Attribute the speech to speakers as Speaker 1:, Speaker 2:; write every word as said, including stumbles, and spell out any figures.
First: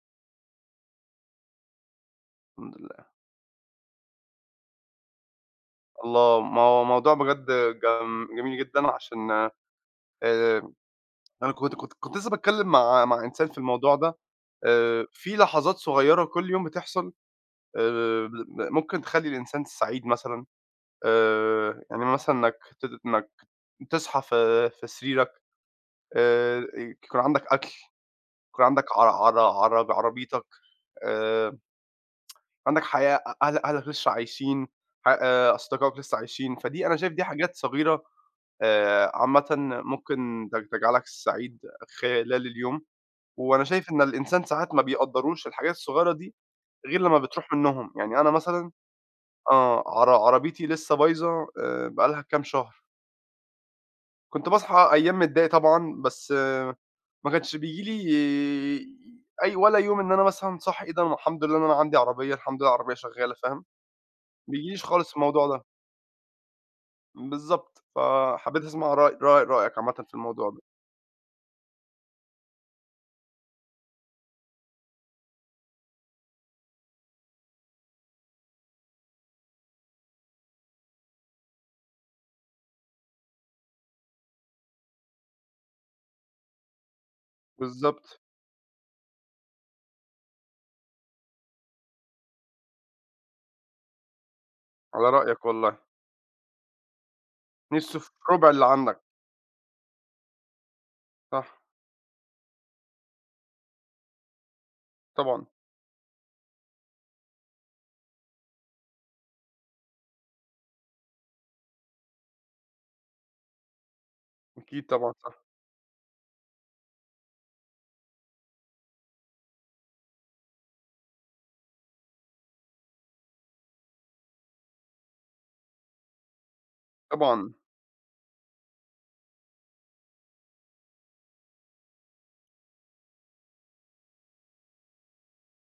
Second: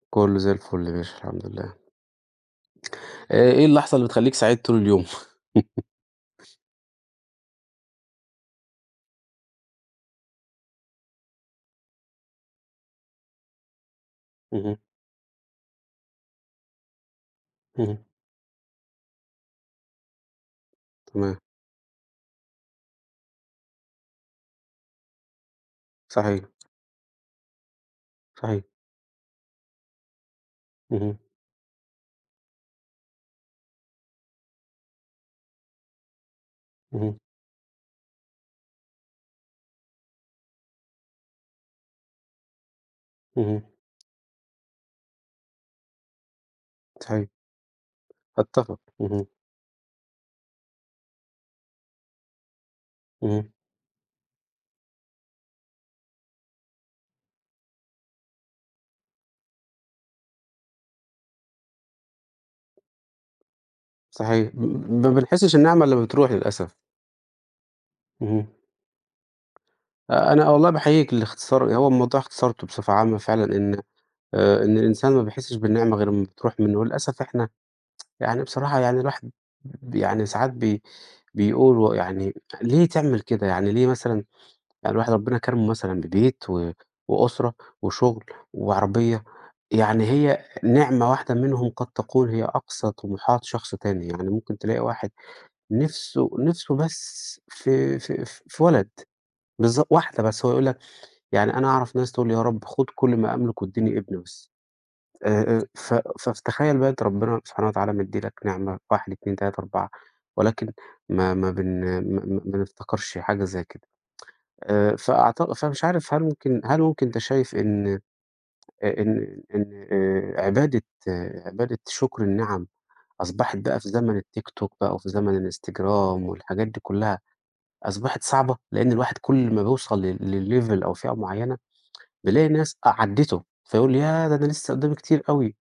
Speaker 1: كله زي الفل يا باشا، الحمد لله.
Speaker 2: الحمد لله.
Speaker 1: آآ، إيه اللحظة اللي بتخلّيك سعيد طول اليوم؟
Speaker 2: الله، ما هو موضوع بجد جم جميل جدًا عشان آآ، أنا كنت كنت كنت لسه باتكلم مع مع إنسان في الموضوع ده
Speaker 1: اهم.
Speaker 2: آآ، في لحظات صغيّرة كل يوم بتحصل آآ،
Speaker 1: اهم.
Speaker 2: مل ممكن تخلّي الإنسان سعيد مثلًا
Speaker 1: تمام.
Speaker 2: آآ، إن مثلًا مك ت إنك تصحى في في سريرك
Speaker 1: صحيح.
Speaker 2: آآ، ي يكون عندك أكل،
Speaker 1: صحيح.
Speaker 2: يكون عندك عر عرا عر عربيتك
Speaker 1: اهم.
Speaker 2: آآ عندك حياة، أ أه أهلك لسه عايشين، ح أصدقائك لسه عايشين، فدي أنا شايف
Speaker 1: اهم.
Speaker 2: دي حاجات صغيرة آآ، عامةً م ممكن تج تجعلك سعيد خلال اليوم،
Speaker 1: اهم.
Speaker 2: وأنا شايف إن الإنسان ساعات ما بيقدّروش الحاجات الصغيّرة دي غير لمّا
Speaker 1: صحيح.
Speaker 2: بتروح منهم، يعني أنا مثلًا
Speaker 1: أتفق. اهم.
Speaker 2: آه عر عربيتي لسه بايظة آآ، بقى لها كام شهر.
Speaker 1: اهم.
Speaker 2: كنت باصحى أيام متضايق طبعًا، بس ما كانش بييجي لي أي ولا يوم إن أنا مثلًا صاحى إيه ده الحمد لله إن أنا عندي عربية، الحمد لله العربية شغّالة فاهم،
Speaker 1: صحيح م
Speaker 2: بييجيليش
Speaker 1: م ما
Speaker 2: خالص الموضوع
Speaker 1: بنحسّش
Speaker 2: ده.
Speaker 1: النعمة إلّا لمّا بتروح للأسف.
Speaker 2: بالضبط،
Speaker 1: اهم.
Speaker 2: فحبيت أسمع رأي رأي رأيك عامةً في
Speaker 1: آآ، أنا
Speaker 2: الموضوع ده.
Speaker 1: والله باحيّيك للإختصار، هو الموضوع اختصرته بصفة عامة فعلًا إن آآ، إن الإنسان ما بيحسّش بالنعمة غير لمّا بتروح مِنّه، وللأسف إحنا يعني بصراحة يعني الواحد ب يعني ساعات بي بيقول و يعني ليه تعمل كده، يعني ليه مثلًا يعني الواحد ربنا كرمه مثلًا ببيت و وأسرة
Speaker 2: بالضبط.
Speaker 1: وشغل وعربية يعني هي نعمة واحدة منهم قد تكون هي أقصى طموحات شخص تاني، يعني ممكن تلاقي
Speaker 2: على
Speaker 1: واحد
Speaker 2: رأيك والله.
Speaker 1: نِْفسه نِفْسه بس في
Speaker 2: نِفْسه في
Speaker 1: في
Speaker 2: رُبع
Speaker 1: في
Speaker 2: اللي
Speaker 1: ولد
Speaker 2: عندك.
Speaker 1: بالضبط واحدة بس، هو يقُول لك يعني
Speaker 2: صح.
Speaker 1: أنا أعرف ناس تقُول يا رَب خُد كل ما أملك وادّيني ابن بس،
Speaker 2: طبعًا.
Speaker 1: آآ، ف فتخيّل بقى أنت ربنا سبحانه وتعالى مدّي لك نعمة واحد اتنين تلاتة أربعة ولكن ما ما بن م م ما نفتكرش حاجة زي كده
Speaker 2: أكيد
Speaker 1: آآ،
Speaker 2: طبعًا، صح.
Speaker 1: فأعتق فمش عارف هل ممكن هل ممكن أنت شايف إن آآ، إن إن آآ، عبادة عبادة شُكر النعم أصبحت بقى في زمن الTikTok بقى وفي زمن الInstagram والحاجات دي كُلّها
Speaker 2: طبعًا.
Speaker 1: أصبحت صعبة لإن الواحد كل ما بيوصل ل لlevel أو فئة معيّنة بيلاقي ناس أ عدّته فيقُول ياه! ده أنا لسه قدّامي كتير أوي.